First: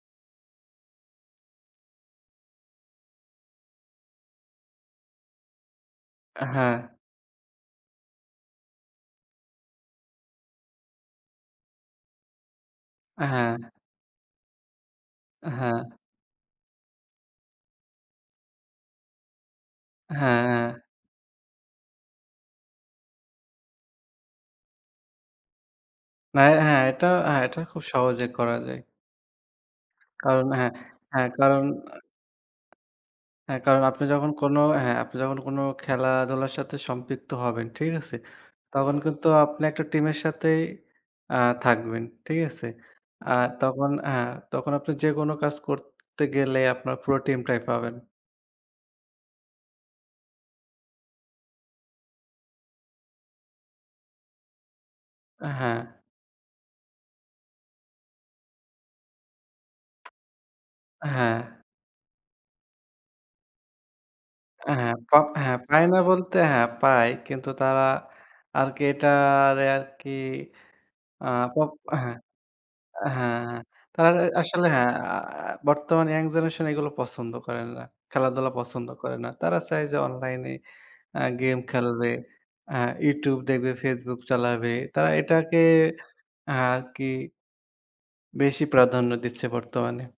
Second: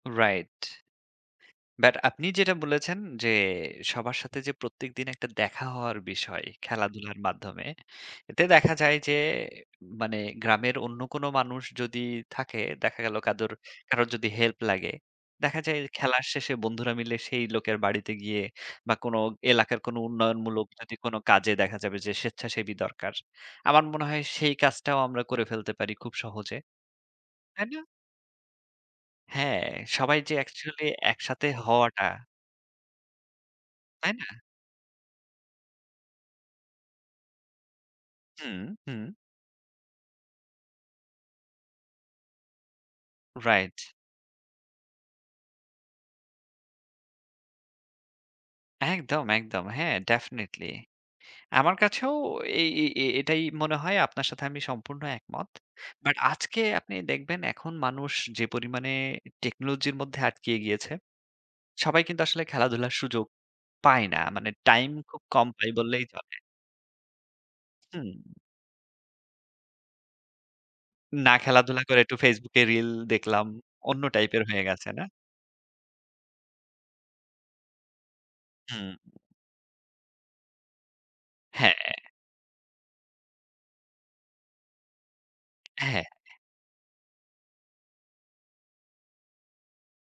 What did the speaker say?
Right, but আপনি যেটা বলেছেন, যে সবার সাথে যে প্রত্যেকদিন একটা দেখা হওয়ার বিষয়, এ হ্যাঁ। খেলাধুলার মাধ্যমে। এতে দেখা যায় যে, মানে গ্রামের অন্য কোন মানুষ যদি থাকে, দেখা গেল কাদর হ্যাঁ। কারোর যদি হেল্প লাগে, দেখা যায় হ্যাঁ। খেলার শেষে বন্ধুরা মিলে সেই লোকের বাড়িতে গিয়ে, বা কোন এলাকার কোনো হ্যাঁ, উন্নয়নমূলক হ্যাঁ। যদি কোনো কাজে, দেখা যাবে যে স্বেচ্ছাসেবী দরকার, আমার মনে হয় সেই কাজটাও আমরা করে ফেলতে পারি খুব মে সহজে, হ্যাঁ, এটাও হ্যাঁ, এটা তাই না? খুব সহজে করা যায়। হ্যাঁ, সবাই যে কারণ, হ্যাঁ, অ্যাকচুয়ালি হ্যাঁ, একসাথে কারণ আ হওয়াটা হ্যাঁ, কারণ আপনি তাই না? যখন কোন হ্যাঁ, আপনি যখন কোন খেলাধুলার সাথে সম্পৃক্ত হবেন, ঠিক আছে? হুম, তখন হুম। কিন্তু আপনি একটা টিমের সাথেই আ থাকবেন। ঠিক আছে? আর রাইট। তখন হ্যাঁ, তখন আপনি যেকোনো কাজ করতে গেলে আপনার পুরো টিমটাই পাবেন। একদম, একদম। হ্যাঁ, ডেফিনিটলি আমার কাছেও এ এই এই এটাই মনে হয়, আপনার সাথে আমি সম্পূর্ণ এ একমত। হ্যাঁ। বাট আজকে আপনি দেখবেন এখন মানুষ যে পরিমাণে টেকনোলজির মধ্যে আটকিয়ে গিয়েছে, হ্যাঁ। সবাই কিন্তু আসলে খেলাধুলার সুযোগ পায় না, মানে এ টাইম হ্যাঁ, প খুব আ কম হ্যাঁ, পাই পায় না বললেই চলে। বলতে হ্যাঁ, পায় কিন্তু তারা হুম। আরকি এটারে আরকি আ না, প খেলাধুলা এ করে একটু হ্যাঁ, Facebook এ রিল এ দেখলাম, হ্যাঁ, অন্য তার টাইপের হয়ে আসলে গেছে হ্যাঁ, না? আ বর্তমান ইয়াং জেনারেশন এগুলো পছন্দ করে না, খেলাধুলা হুম। পছন্দ করে না। তারা চায় যে অনলাইনে আ গেম হ্যাঁ। খেলবে, আ YouTube দেখবে, Facebook চালাবে তারা এটাকে হ্যাঁ। আরকি বেশি প্রাধান্য দিচ্ছে বর্তমানে।